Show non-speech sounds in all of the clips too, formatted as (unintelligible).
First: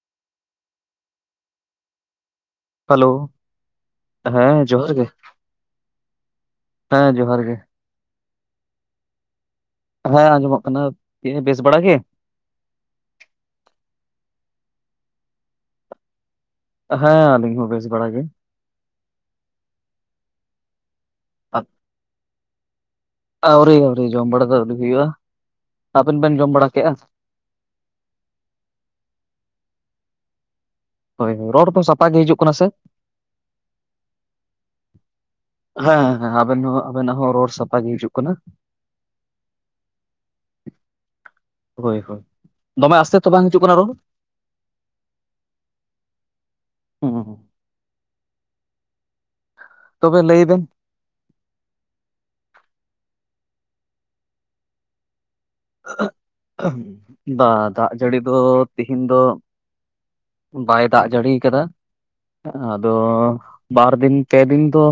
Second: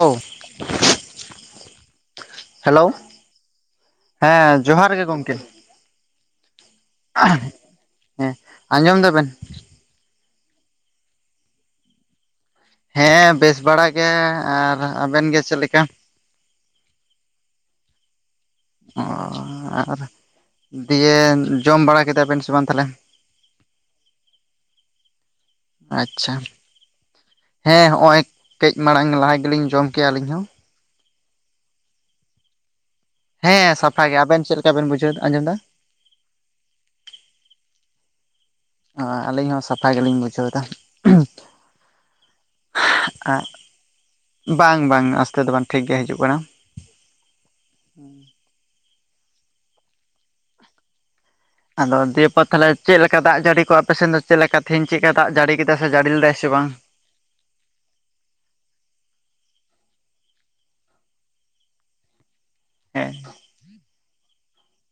ᱚᱸ ᱦᱮᱞᱳ, ᱦᱮᱸ ᱡᱚᱦᱟᱨ ᱜᱮ ᱜᱚᱢᱠᱮ ᱦᱮᱸ ᱡᱚᱦᱟᱨ ᱜᱮ ᱦᱮᱸ ᱟᱸᱡᱚᱢ ᱫᱟᱵᱮᱱ ᱦᱮᱸ ᱟᱸᱡᱚᱢᱚᱜ ᱠᱟᱱᱟ ᱛᱚ ᱵᱮᱥ ᱵᱟᱲᱟ ᱜᱮ? ᱦᱮᱸ ᱵᱮᱥ ᱵᱟᱲᱟ ᱜᱮ, ᱟᱨ ᱟᱵᱮᱱ ᱜᱮ ᱪᱮᱫ ᱞᱮᱠᱟ? ᱦᱮᱸ ᱟᱹᱞᱤᱧ ᱦᱚᱸ ᱵᱮᱥ ᱵᱟᱲᱟ ᱜᱮ᱾ ᱚ ᱟᱨ ᱫᱤᱭᱮ ᱟ- ᱡᱚᱢ ᱵᱟᱲᱟ ᱠᱮᱫᱟ ᱵᱮᱱ ᱥᱮ ᱵᱟᱝ ᱛᱟᱦᱞᱮ? ᱟᱹᱣᱨᱤ ᱟᱹᱣᱨᱤ ᱡᱚᱢ ᱵᱟᱲᱟ ᱫᱚ ᱟᱹᱣᱨᱤ ᱦᱩᱭᱩᱜᱼᱟ᱾ ᱟᱵᱮᱱ ᱟᱪᱪᱷᱟ ᱵᱮᱱ ᱡᱚᱢ ᱵᱟᱲᱟ ᱠᱮᱜ-ᱟ? ᱦᱮᱸ ᱦᱚᱜᱼᱚᱭ ᱠᱟᱹᱡ ᱢᱟᱲᱟᱝ ᱞᱟᱦᱟ ᱜᱮᱞᱤᱧ ᱡᱚᱢ ᱠᱮᱜᱼᱟ ᱟᱹᱞᱤᱧ ᱦᱚᱸ᱾ ᱦᱳᱭ ᱨᱚᱲ ᱫᱚ ᱥᱟᱯᱟᱜ ᱜᱮ ᱦᱤᱡᱩᱜ ᱠᱟᱱᱟ ᱥᱮ ᱦᱮᱸ ᱥᱟᱯᱷᱟ ᱜᱮᱭᱟ ᱟᱵᱮᱱ ᱪᱮᱫ ᱞᱮᱠᱟ ᱵᱮᱱ ᱵᱩᱡᱷᱟᱹᱣ ᱟᱸᱡᱚᱢᱫᱟ? ᱦᱮᱸ ᱦᱮᱸ ᱟᱵᱮᱱ ᱦᱚᱸ ᱟᱵᱮᱱᱟᱜ ᱦᱚᱸ ᱨᱚᱲ ᱥᱟᱯᱷᱟ ᱜᱮ ᱦᱤᱡᱩᱜ ᱠᱟᱱᱟ᱾ ᱟᱹᱞᱤᱧ ᱦᱚᱸ ᱥᱟᱯᱷᱟ ᱜᱮᱞᱤᱧ ᱵᱩᱡᱷᱟᱹᱣ ᱫᱟ ᱦᱳᱭ ᱦ ᱫᱚᱢᱮ ᱟᱥᱛᱮ ᱛᱚ ᱵᱟᱝ ᱦᱤᱡᱩᱜ ᱠᱟᱱᱟ ᱨᱚᱲ? ᱵᱟᱝ ᱵᱟᱝ ᱟᱥᱛᱮ ᱫᱚ ᱵᱟᱝ ᱴᱷᱤᱠ ᱜᱮ ᱦᱤᱡᱩᱜ ᱠᱟᱱᱟ᱾ ᱦᱩᱸ ᱦᱩᱸ ᱛᱚᱵᱮ ᱞᱟᱹᱭ ᱵᱮᱱ ᱟᱫᱚ ᱫᱤᱭᱮᱯᱚᱨ ᱛᱟᱦᱚᱞᱮ ᱪᱮᱫ ᱞᱮᱠᱟ ᱫᱟᱜ ᱡᱟᱹᱲᱤ ᱠᱚ ᱟᱯᱮ ᱥᱮᱫ ᱫᱚ ᱪᱮᱫ ᱞᱮᱠᱟ ᱛᱮᱦᱣᱧ ᱪᱮᱫ ᱞᱮᱠᱟ ᱫᱟᱜ ᱡᱟᱹᱲᱤ (inaudible) ᱥᱮ ᱡᱟᱹᱲᱤ ᱞᱮᱫᱟᱭ ᱥᱮ ᱵᱟᱝ ᱵᱟ ᱫᱟᱜ ᱡᱟᱹᱲᱤ ᱫᱚ ᱛᱤᱦᱮᱧ ᱫᱚ ᱵᱟᱭ ᱫᱟᱜ ᱡᱟᱹᱲᱤ ᱠᱟᱫᱟ ᱟᱫᱚ ᱦᱮᱸ ᱵᱟᱨ ᱫᱤᱱ ᱯᱮ ᱫᱤᱱ ᱫᱚ